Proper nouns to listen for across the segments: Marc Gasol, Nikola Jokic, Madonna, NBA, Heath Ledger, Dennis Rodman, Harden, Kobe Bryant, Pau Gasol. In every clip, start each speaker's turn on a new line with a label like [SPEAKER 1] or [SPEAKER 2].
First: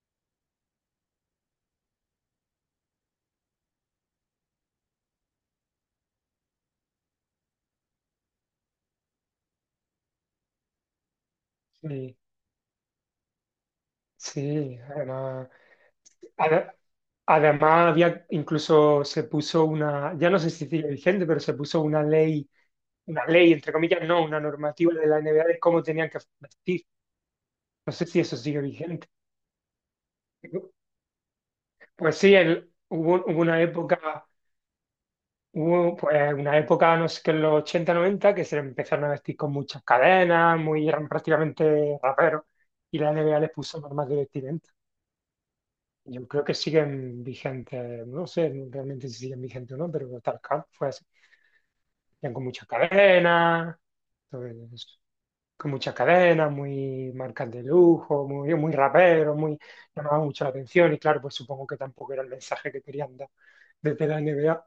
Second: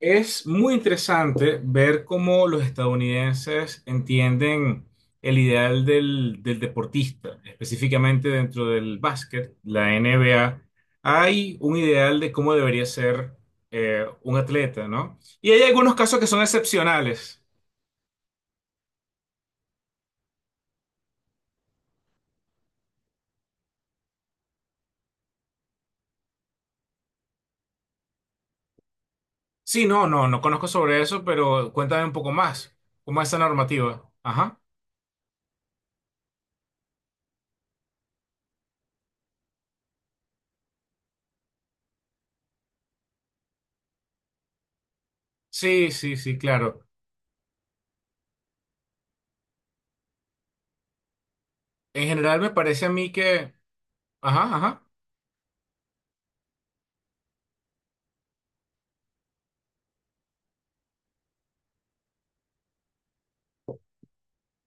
[SPEAKER 1] Es muy interesante ver cómo los estadounidenses entienden el ideal del deportista, específicamente dentro del básquet, la NBA. Hay un
[SPEAKER 2] Sí,
[SPEAKER 1] ideal de cómo debería ser un
[SPEAKER 2] sí,
[SPEAKER 1] atleta, ¿no?
[SPEAKER 2] además,
[SPEAKER 1] Y hay algunos casos que son
[SPEAKER 2] ade-
[SPEAKER 1] excepcionales.
[SPEAKER 2] además había incluso se puso una, ya no sé si sigue vigente, pero se puso una ley, entre comillas, no, una normativa de la NBA de cómo tenían que vestir. No sé si eso sigue vigente.
[SPEAKER 1] Sí, no, no, no conozco sobre eso, pero cuéntame un
[SPEAKER 2] Pues
[SPEAKER 1] poco
[SPEAKER 2] sí,
[SPEAKER 1] más.
[SPEAKER 2] hubo,
[SPEAKER 1] ¿Cómo es esa
[SPEAKER 2] hubo una
[SPEAKER 1] normativa?
[SPEAKER 2] época,
[SPEAKER 1] Ajá.
[SPEAKER 2] hubo pues una época, no sé qué, en los 80, 90, que se empezaron a vestir con muchas cadenas, muy, eran prácticamente raperos, y la NBA les puso normas de vestir.
[SPEAKER 1] Sí, sí,
[SPEAKER 2] Yo
[SPEAKER 1] sí,
[SPEAKER 2] creo que
[SPEAKER 1] claro.
[SPEAKER 2] siguen vigentes, no sé realmente si siguen vigentes o no, pero Talcam fue así.
[SPEAKER 1] En
[SPEAKER 2] Eran
[SPEAKER 1] general
[SPEAKER 2] con
[SPEAKER 1] me
[SPEAKER 2] muchas
[SPEAKER 1] parece a mí que...
[SPEAKER 2] cadenas,
[SPEAKER 1] Ajá, ajá.
[SPEAKER 2] entonces, con muchas cadenas, muy marcas de lujo, muy, muy raperos, muy, llamaban mucho la atención y claro, pues supongo que tampoco era el mensaje que querían dar desde la NBA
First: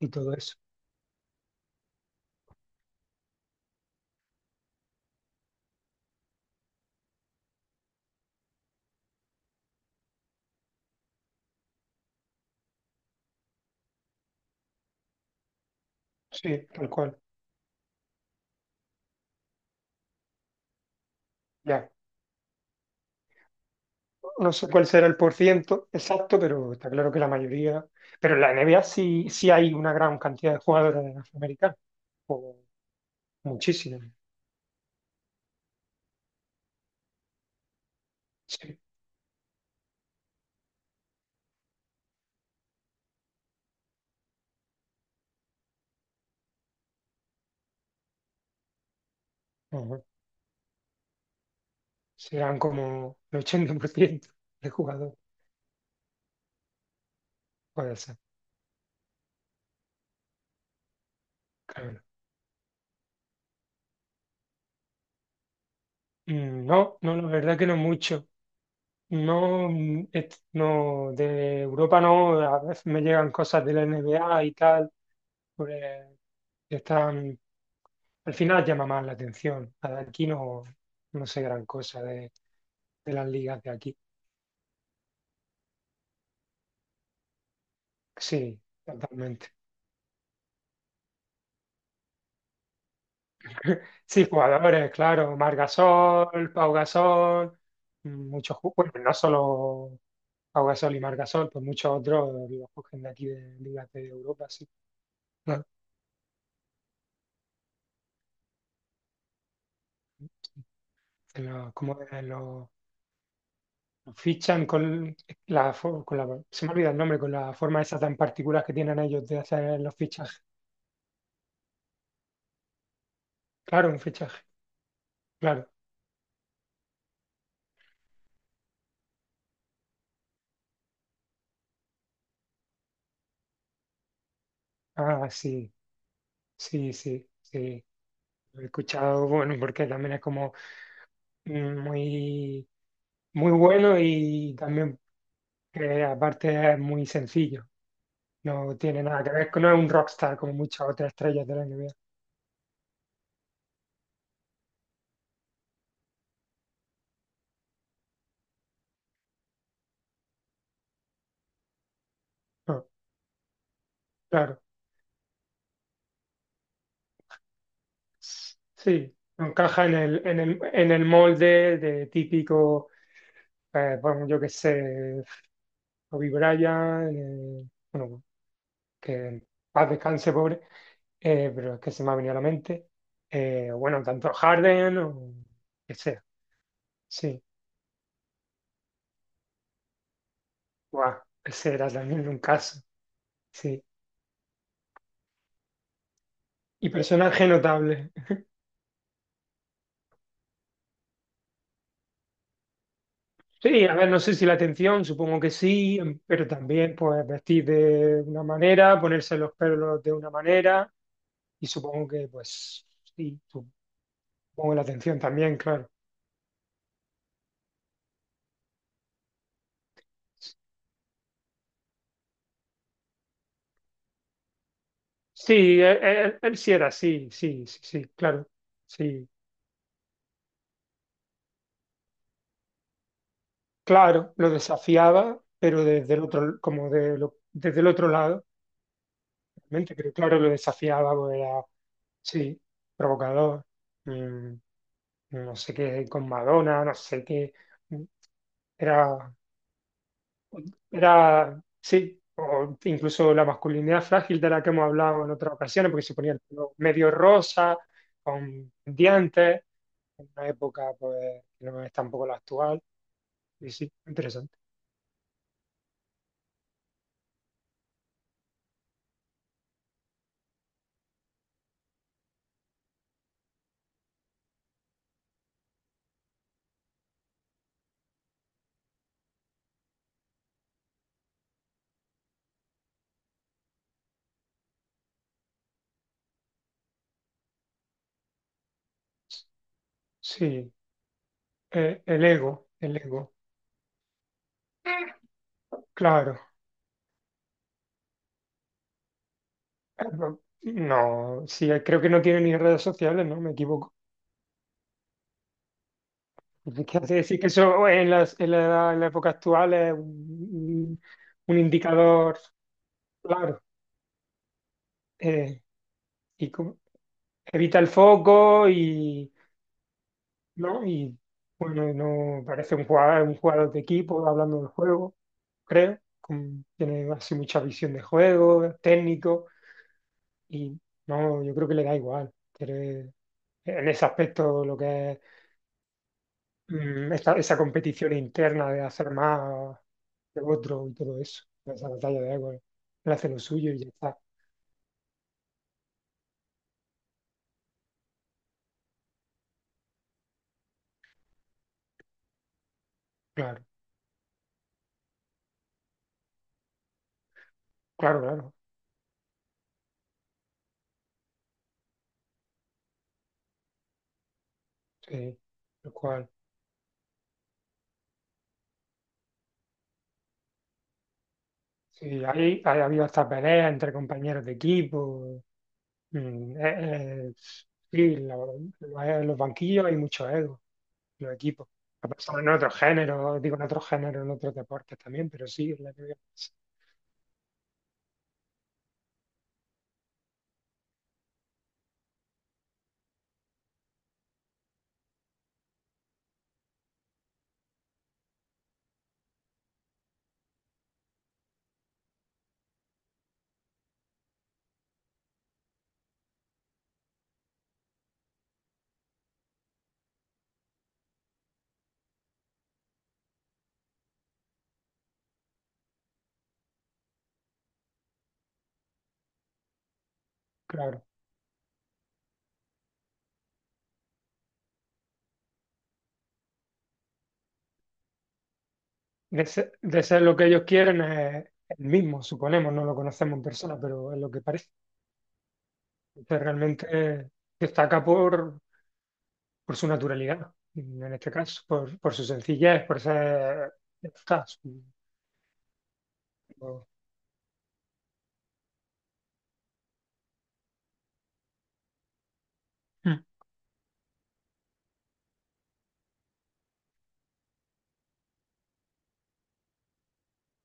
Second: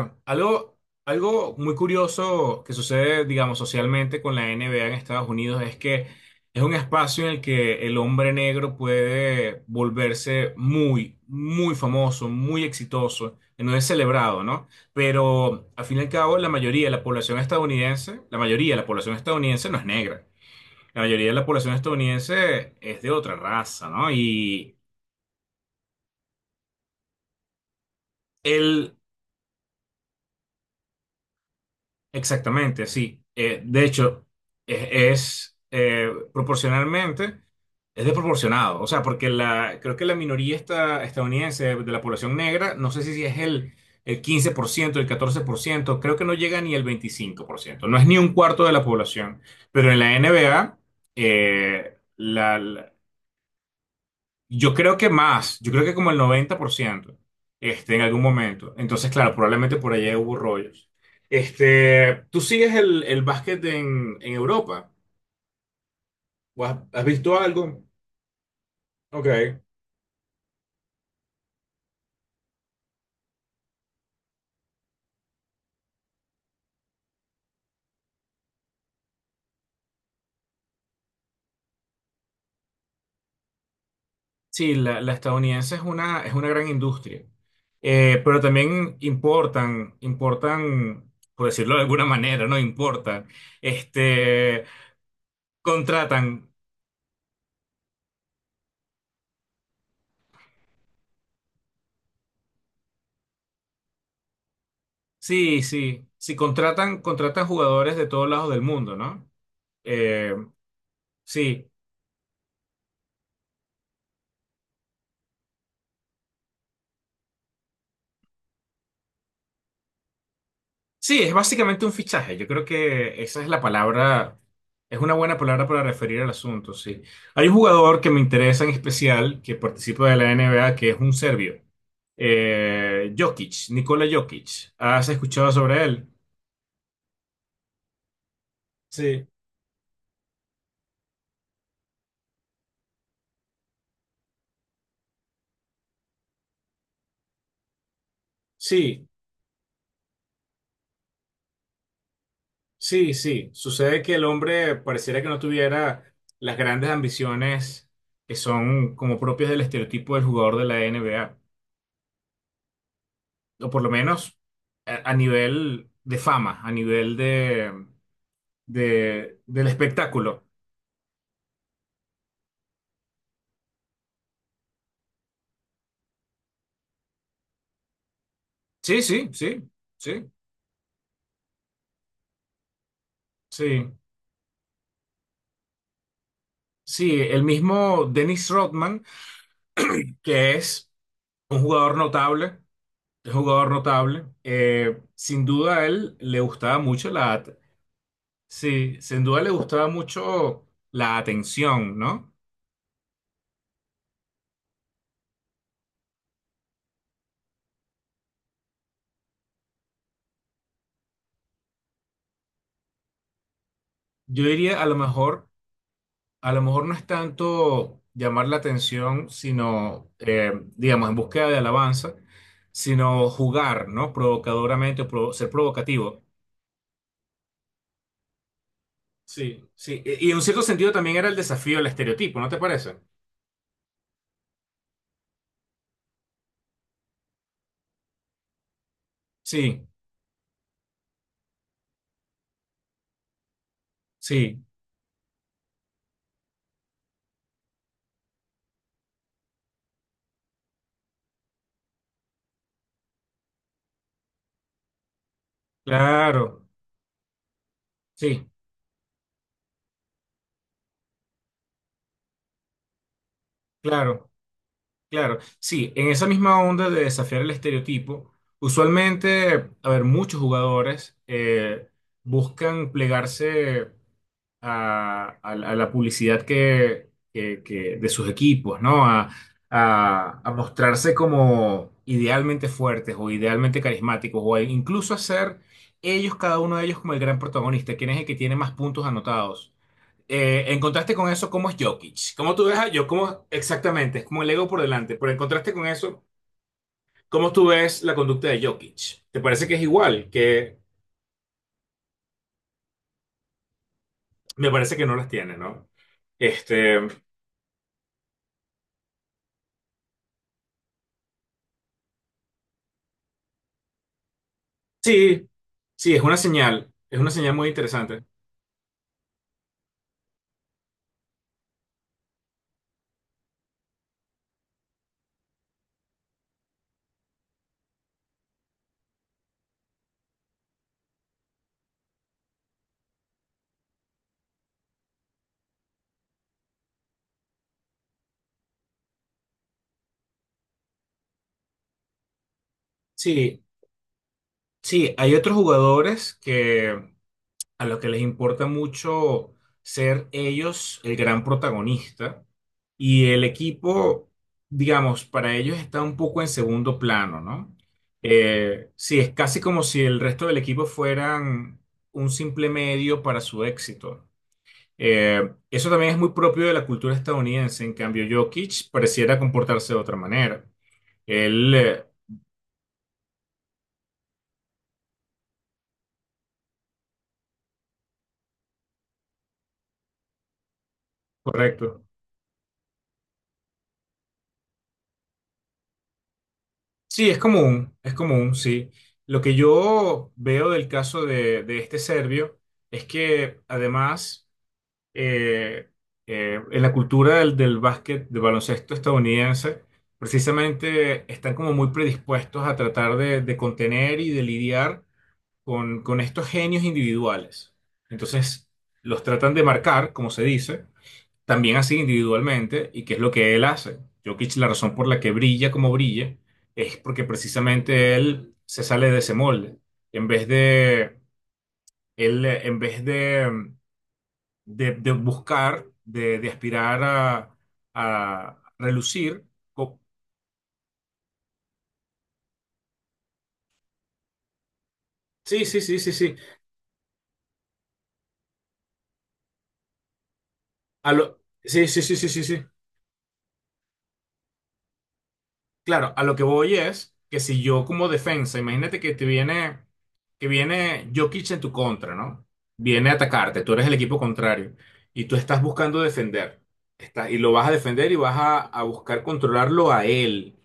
[SPEAKER 2] y todo eso.
[SPEAKER 1] algo muy curioso que sucede, digamos, socialmente con la NBA en Estados Unidos es que es un espacio en el que el hombre negro puede volverse muy, muy famoso, muy exitoso, que no es celebrado, ¿no? Pero al fin y al cabo, la
[SPEAKER 2] Sí,
[SPEAKER 1] mayoría
[SPEAKER 2] tal
[SPEAKER 1] de la
[SPEAKER 2] cual,
[SPEAKER 1] población estadounidense, la mayoría de la población estadounidense no es negra. La mayoría de la población
[SPEAKER 2] ya.
[SPEAKER 1] estadounidense es de otra raza, ¿no?
[SPEAKER 2] No sé
[SPEAKER 1] Y
[SPEAKER 2] cuál será el porciento exacto, pero está claro que la mayoría, pero en la NBA
[SPEAKER 1] el
[SPEAKER 2] sí, sí hay una gran cantidad de jugadores afroamericanos, o
[SPEAKER 1] Exactamente, sí. De
[SPEAKER 2] muchísimos.
[SPEAKER 1] hecho, proporcionalmente, es
[SPEAKER 2] Sí.
[SPEAKER 1] desproporcionado. O sea, porque la, creo que la minoría estadounidense de la población negra, no sé si es el 15%, el 14%, creo que no llega ni el 25%. No es ni un cuarto de la población. Pero en
[SPEAKER 2] Ajá.
[SPEAKER 1] la NBA,
[SPEAKER 2] Serán como el 80% de
[SPEAKER 1] yo creo que
[SPEAKER 2] jugador.
[SPEAKER 1] más, yo creo que como el 90%
[SPEAKER 2] Puede
[SPEAKER 1] en
[SPEAKER 2] ser,
[SPEAKER 1] algún momento. Entonces, claro, probablemente por allá hubo rollos.
[SPEAKER 2] claro.
[SPEAKER 1] ¿Tú sigues el básquet en Europa? ¿O has,
[SPEAKER 2] No,
[SPEAKER 1] has
[SPEAKER 2] no, no, la
[SPEAKER 1] visto
[SPEAKER 2] verdad que no
[SPEAKER 1] algo?
[SPEAKER 2] mucho.
[SPEAKER 1] Ok.
[SPEAKER 2] No, no, de Europa no, a veces me llegan cosas de la NBA y tal, pues, que están, al final llama más la atención. La de aquí no, no sé gran cosa de las ligas de aquí.
[SPEAKER 1] Sí, la estadounidense es una gran industria. Pero
[SPEAKER 2] Sí,
[SPEAKER 1] también
[SPEAKER 2] totalmente.
[SPEAKER 1] importan, por decirlo de alguna manera, ¿no? Importan.
[SPEAKER 2] Sí,
[SPEAKER 1] Este,
[SPEAKER 2] jugadores, claro, Marc
[SPEAKER 1] contratan,
[SPEAKER 2] Gasol, Pau Gasol, muchos, bueno, no solo Pau Gasol y Marc Gasol, pues muchos otros los cogen de aquí de ligas de Europa, sí.
[SPEAKER 1] sí,
[SPEAKER 2] Claro.
[SPEAKER 1] sí, sí, contratan jugadores de todos lados del mundo, ¿no? Sí,
[SPEAKER 2] Como lo fichan con con la, se me olvida el nombre, con la forma esa tan particular que tienen ellos de hacer los fichajes.
[SPEAKER 1] sí, es básicamente un fichaje. Yo creo que esa es la
[SPEAKER 2] Claro, un
[SPEAKER 1] palabra,
[SPEAKER 2] fichaje,
[SPEAKER 1] es una buena palabra
[SPEAKER 2] claro.
[SPEAKER 1] para referir al asunto, sí. Hay un jugador que me interesa en especial, que participa de la NBA, que es un serbio. Jokic, Nikola Jokic. ¿Has
[SPEAKER 2] Ah,
[SPEAKER 1] escuchado
[SPEAKER 2] sí,
[SPEAKER 1] sobre él?
[SPEAKER 2] sí, sí, sí. Lo he
[SPEAKER 1] Sí.
[SPEAKER 2] escuchado, bueno, porque también es como muy, muy bueno y también que aparte es muy sencillo. No tiene
[SPEAKER 1] Sí,
[SPEAKER 2] nada que ver, no es un rockstar como muchas otras estrellas de la NBA.
[SPEAKER 1] sí, sí. Sucede que el hombre pareciera que no tuviera las grandes ambiciones que son como propias del estereotipo del jugador de la NBA.
[SPEAKER 2] No,
[SPEAKER 1] O por lo menos
[SPEAKER 2] claro.
[SPEAKER 1] a nivel de fama,
[SPEAKER 2] Sí,
[SPEAKER 1] de,
[SPEAKER 2] no
[SPEAKER 1] del
[SPEAKER 2] encaja en el, en
[SPEAKER 1] espectáculo.
[SPEAKER 2] el, en el molde de típico, bueno, yo qué sé, Kobe Bryant, bueno,
[SPEAKER 1] Sí,
[SPEAKER 2] que
[SPEAKER 1] sí,
[SPEAKER 2] en
[SPEAKER 1] sí,
[SPEAKER 2] paz
[SPEAKER 1] sí,
[SPEAKER 2] descanse, pobre, pero es que se me ha venido a la mente.
[SPEAKER 1] sí.
[SPEAKER 2] Bueno, tanto Harden o que sea,
[SPEAKER 1] Sí,
[SPEAKER 2] sí.
[SPEAKER 1] el mismo Dennis Rodman, que es
[SPEAKER 2] Guau,
[SPEAKER 1] un
[SPEAKER 2] ese era
[SPEAKER 1] jugador
[SPEAKER 2] también un
[SPEAKER 1] notable,
[SPEAKER 2] caso,
[SPEAKER 1] es un jugador
[SPEAKER 2] sí.
[SPEAKER 1] notable. Eh, sin duda a él le gustaba
[SPEAKER 2] Y
[SPEAKER 1] mucho la,
[SPEAKER 2] personaje
[SPEAKER 1] at-
[SPEAKER 2] notable.
[SPEAKER 1] Sí, sin duda le gustaba mucho la atención, ¿no?
[SPEAKER 2] Sí, a ver, no sé si la atención, supongo que sí, pero también pues vestir de una manera, ponerse los pelos de una manera, y supongo que pues sí, supongo
[SPEAKER 1] Yo diría
[SPEAKER 2] la
[SPEAKER 1] a lo
[SPEAKER 2] atención
[SPEAKER 1] mejor
[SPEAKER 2] también, claro.
[SPEAKER 1] no es tanto llamar la atención, sino, digamos, en búsqueda de alabanza, sino jugar, ¿no? Provocadoramente, o ser
[SPEAKER 2] Sí, él,
[SPEAKER 1] provocativo.
[SPEAKER 2] él sí era así, sí, sí, sí, claro, sí,
[SPEAKER 1] Sí, sí. Y en un cierto sentido también era el desafío, el estereotipo, ¿no te parece?
[SPEAKER 2] claro, lo desafiaba, pero desde el otro, desde el otro lado.
[SPEAKER 1] Sí,
[SPEAKER 2] Realmente, pero claro, lo desafiábamos, era, sí, provocador, mm,
[SPEAKER 1] sí,
[SPEAKER 2] no sé qué, con Madonna, no sé qué, mm, era, era, sí, o incluso la masculinidad frágil de la que hemos hablado en otras ocasiones, porque se ponía el
[SPEAKER 1] claro,
[SPEAKER 2] pelo medio rosa,
[SPEAKER 1] sí,
[SPEAKER 2] con dientes, en una época pues que no es tampoco la actual, y sí,
[SPEAKER 1] claro,
[SPEAKER 2] interesante.
[SPEAKER 1] claro. Sí, en esa misma onda de desafiar el estereotipo, usualmente, a ver, muchos jugadores buscan plegarse. A la publicidad de sus equipos, ¿no? A, a mostrarse como idealmente fuertes o idealmente carismáticos o a incluso a ser ellos, cada uno de ellos, como el gran protagonista, quién es el que tiene más puntos anotados.
[SPEAKER 2] Sí,
[SPEAKER 1] En contraste con eso, ¿cómo es Jokic? ¿Cómo tú ves a
[SPEAKER 2] el
[SPEAKER 1] Jokic?
[SPEAKER 2] ego,
[SPEAKER 1] Exactamente, es como el ego por delante, pero en contraste con eso,
[SPEAKER 2] claro.
[SPEAKER 1] ¿cómo tú ves la conducta de Jokic? ¿Te parece que es igual? Que
[SPEAKER 2] No, sí, creo que no tiene ni redes sociales, ¿no? Me equivoco.
[SPEAKER 1] me parece que no las tiene, ¿no?
[SPEAKER 2] Es que
[SPEAKER 1] Este,
[SPEAKER 2] hace decir que eso en en la época actual es un indicador claro.
[SPEAKER 1] Sí,
[SPEAKER 2] eh,
[SPEAKER 1] sí,
[SPEAKER 2] y
[SPEAKER 1] es una señal muy
[SPEAKER 2] evita el
[SPEAKER 1] interesante.
[SPEAKER 2] foco y, ¿no? Y bueno, no parece un jugador de equipo hablando del juego, creo. Tiene así mucha visión de juego, técnico, y no, yo creo que le da igual. En ese aspecto lo que es. Esa competición interna de hacer más que otro y todo eso, esa batalla de egos, él hace lo
[SPEAKER 1] Sí,
[SPEAKER 2] suyo y ya está,
[SPEAKER 1] sí, hay otros jugadores que a los que les importa mucho ser ellos el gran protagonista y el
[SPEAKER 2] claro,
[SPEAKER 1] equipo, digamos, para ellos está un poco en segundo plano, ¿no?
[SPEAKER 2] claro, claro,
[SPEAKER 1] Sí, es casi como si el resto del equipo fueran un simple medio para su éxito.
[SPEAKER 2] sí,
[SPEAKER 1] Eh, eso
[SPEAKER 2] lo
[SPEAKER 1] también es
[SPEAKER 2] cual,
[SPEAKER 1] muy propio de la cultura estadounidense, en cambio Jokic pareciera comportarse de otra manera. Él, eh,
[SPEAKER 2] sí, ahí ha habido hasta peleas entre compañeros de equipo, mm, eh, eh, sí, en los banquillos hay mucho ego, en los equipos,
[SPEAKER 1] Correcto.
[SPEAKER 2] ha pasado en otros géneros, digo en otros géneros, en otros deportes también, pero sí, en la que,
[SPEAKER 1] Sí, es común, sí. Lo que yo veo del caso de este serbio es que además eh, en la cultura del básquet, del baloncesto estadounidense, precisamente están como muy predispuestos a tratar de contener y de lidiar con estos genios individuales. Entonces, los tratan de marcar, como se dice, también así individualmente, y qué es lo que él hace. Jokic, la razón por la que brilla como brilla es porque precisamente él se sale de ese molde. En vez
[SPEAKER 2] claro.
[SPEAKER 1] de, él, en vez de buscar, de aspirar a relucir, co-
[SPEAKER 2] De ser lo que ellos quieren es el mismo, suponemos, no lo conocemos en persona, pero es lo que parece.
[SPEAKER 1] sí, sí, sí, sí, sí,
[SPEAKER 2] Entonces, realmente destaca por su naturalidad, en este caso,
[SPEAKER 1] sí, sí,
[SPEAKER 2] por
[SPEAKER 1] sí,
[SPEAKER 2] su
[SPEAKER 1] sí, sí, sí.
[SPEAKER 2] sencillez, por ser... ya está,
[SPEAKER 1] Claro, a lo que voy
[SPEAKER 2] por-
[SPEAKER 1] es que si yo como defensa, imagínate que viene Jokic en tu contra, ¿no? Viene a
[SPEAKER 2] Mm.
[SPEAKER 1] atacarte, tú eres el equipo contrario y tú estás buscando defender, y lo vas a defender y vas a buscar controlarlo a él,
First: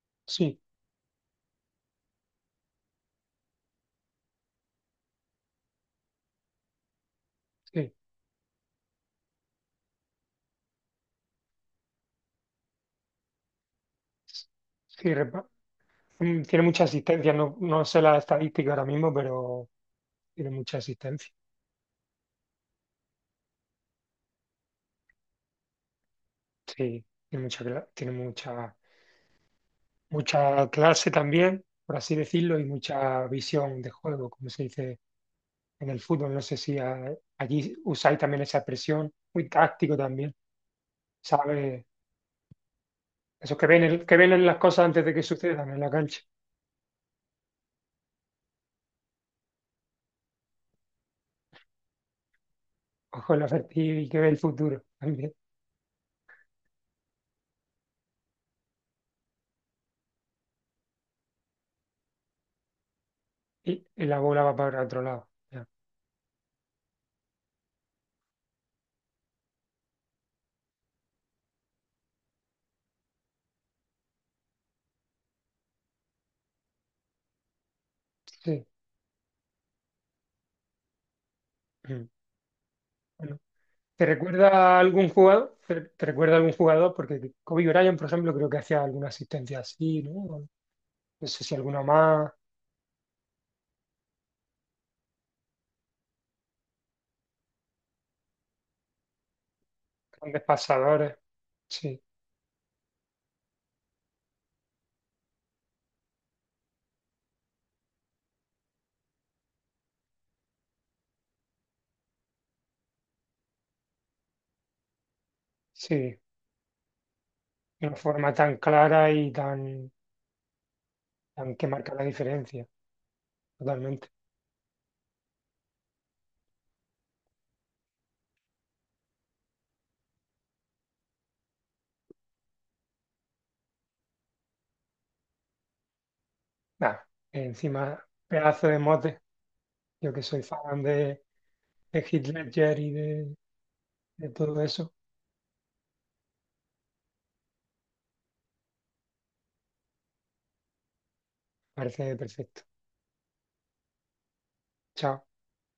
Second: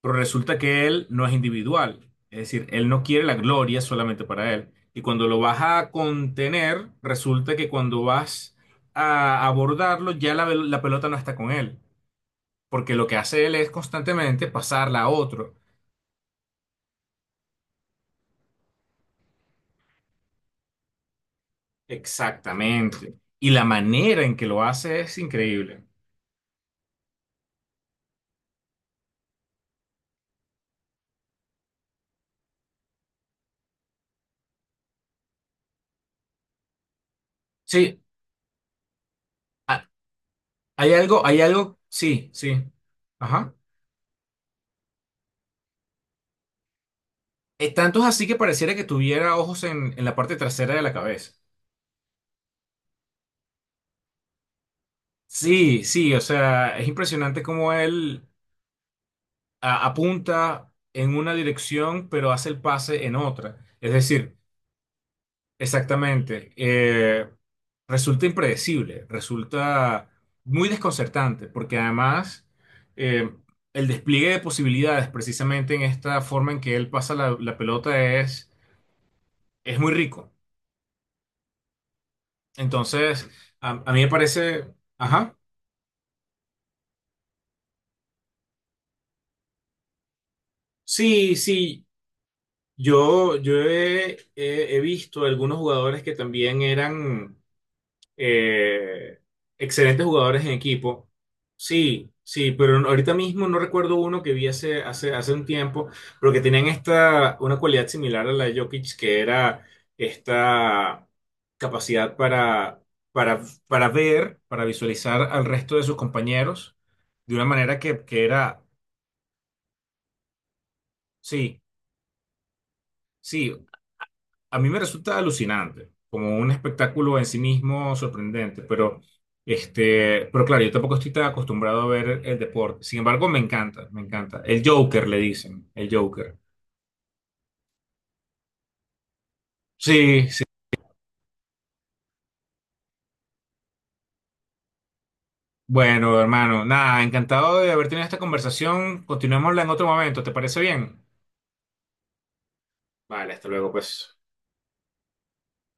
[SPEAKER 1] pero resulta
[SPEAKER 2] Sí,
[SPEAKER 1] que él no es individual, es decir, él no quiere la gloria solamente para él. Y cuando lo vas a contener, resulta que
[SPEAKER 2] sí,
[SPEAKER 1] cuando vas a abordarlo, ya la pelota no está con él, porque lo que hace él es constantemente pasarla a
[SPEAKER 2] sí,
[SPEAKER 1] otro.
[SPEAKER 2] tiene mucha asistencia, no, no sé la estadística ahora mismo, pero tiene mucha asistencia,
[SPEAKER 1] Exactamente. Y la manera en que lo hace es increíble.
[SPEAKER 2] sí, tiene mucha, tiene mucha mucha clase también, por así decirlo, y mucha visión de juego, como se dice en el fútbol. No sé si allí
[SPEAKER 1] Sí,
[SPEAKER 2] usáis también esa expresión, muy
[SPEAKER 1] ha-
[SPEAKER 2] táctico también,
[SPEAKER 1] hay algo,
[SPEAKER 2] ¿sabes?
[SPEAKER 1] sí, sí. Ajá.
[SPEAKER 2] Esos que ven, que ven las cosas antes de que sucedan en la cancha.
[SPEAKER 1] Tanto es así que pareciera que tuviera ojos en la parte trasera de la cabeza.
[SPEAKER 2] Ojo, el asertivo y que ve el futuro también.
[SPEAKER 1] Sí, sí, o sea, es impresionante cómo él apunta en una dirección, pero hace el pase en otra.
[SPEAKER 2] Y la bola va para otro lado. Ya,
[SPEAKER 1] Exactamente. Resulta impredecible, resulta muy desconcertante, porque además eh, el despliegue de posibilidades, precisamente en esta forma en que él pasa la pelota, es,
[SPEAKER 2] sí.
[SPEAKER 1] es muy rico.
[SPEAKER 2] Mm.
[SPEAKER 1] Entonces,
[SPEAKER 2] Bueno,
[SPEAKER 1] a mí
[SPEAKER 2] ¿te
[SPEAKER 1] me parece,
[SPEAKER 2] recuerda a algún
[SPEAKER 1] ajá,
[SPEAKER 2] jugador? ¿Te, te recuerda a algún jugador? Porque Kobe Bryant, por ejemplo, creo que hacía alguna asistencia así, ¿no? No
[SPEAKER 1] sí,
[SPEAKER 2] sé si alguna
[SPEAKER 1] sí,
[SPEAKER 2] más.
[SPEAKER 1] yo he visto algunos jugadores que también eran eh, excelentes
[SPEAKER 2] Grandes
[SPEAKER 1] jugadores en equipo.
[SPEAKER 2] pasadores. Sí,
[SPEAKER 1] Sí, sí, pero ahorita mismo no recuerdo uno que vi hace un tiempo, pero que tenían una cualidad similar a la de Jokic, que era esta capacidad para, para ver, para visualizar al resto de
[SPEAKER 2] sí,
[SPEAKER 1] sus
[SPEAKER 2] de
[SPEAKER 1] compañeros de una manera
[SPEAKER 2] una
[SPEAKER 1] que
[SPEAKER 2] forma tan
[SPEAKER 1] era,
[SPEAKER 2] clara y tan, tan
[SPEAKER 1] sí,
[SPEAKER 2] que marca la diferencia,
[SPEAKER 1] sí,
[SPEAKER 2] totalmente.
[SPEAKER 1] a mí me resulta alucinante, como un espectáculo en sí mismo sorprendente, pero claro, yo tampoco estoy tan acostumbrado a ver el deporte. Sin embargo, me encanta, me encanta. El Joker, le dicen, el Joker.
[SPEAKER 2] Nada, encima, pedazo de mote. Yo que
[SPEAKER 1] Sí,
[SPEAKER 2] soy
[SPEAKER 1] sí.
[SPEAKER 2] fan de Heath Ledger y de todo eso,
[SPEAKER 1] Bueno, hermano, nada, encantado de haber tenido esta conversación. Continuémosla en otro momento, ¿te parece bien?
[SPEAKER 2] parece perfecto.
[SPEAKER 1] Vale, hasta luego, pues.
[SPEAKER 2] Chao.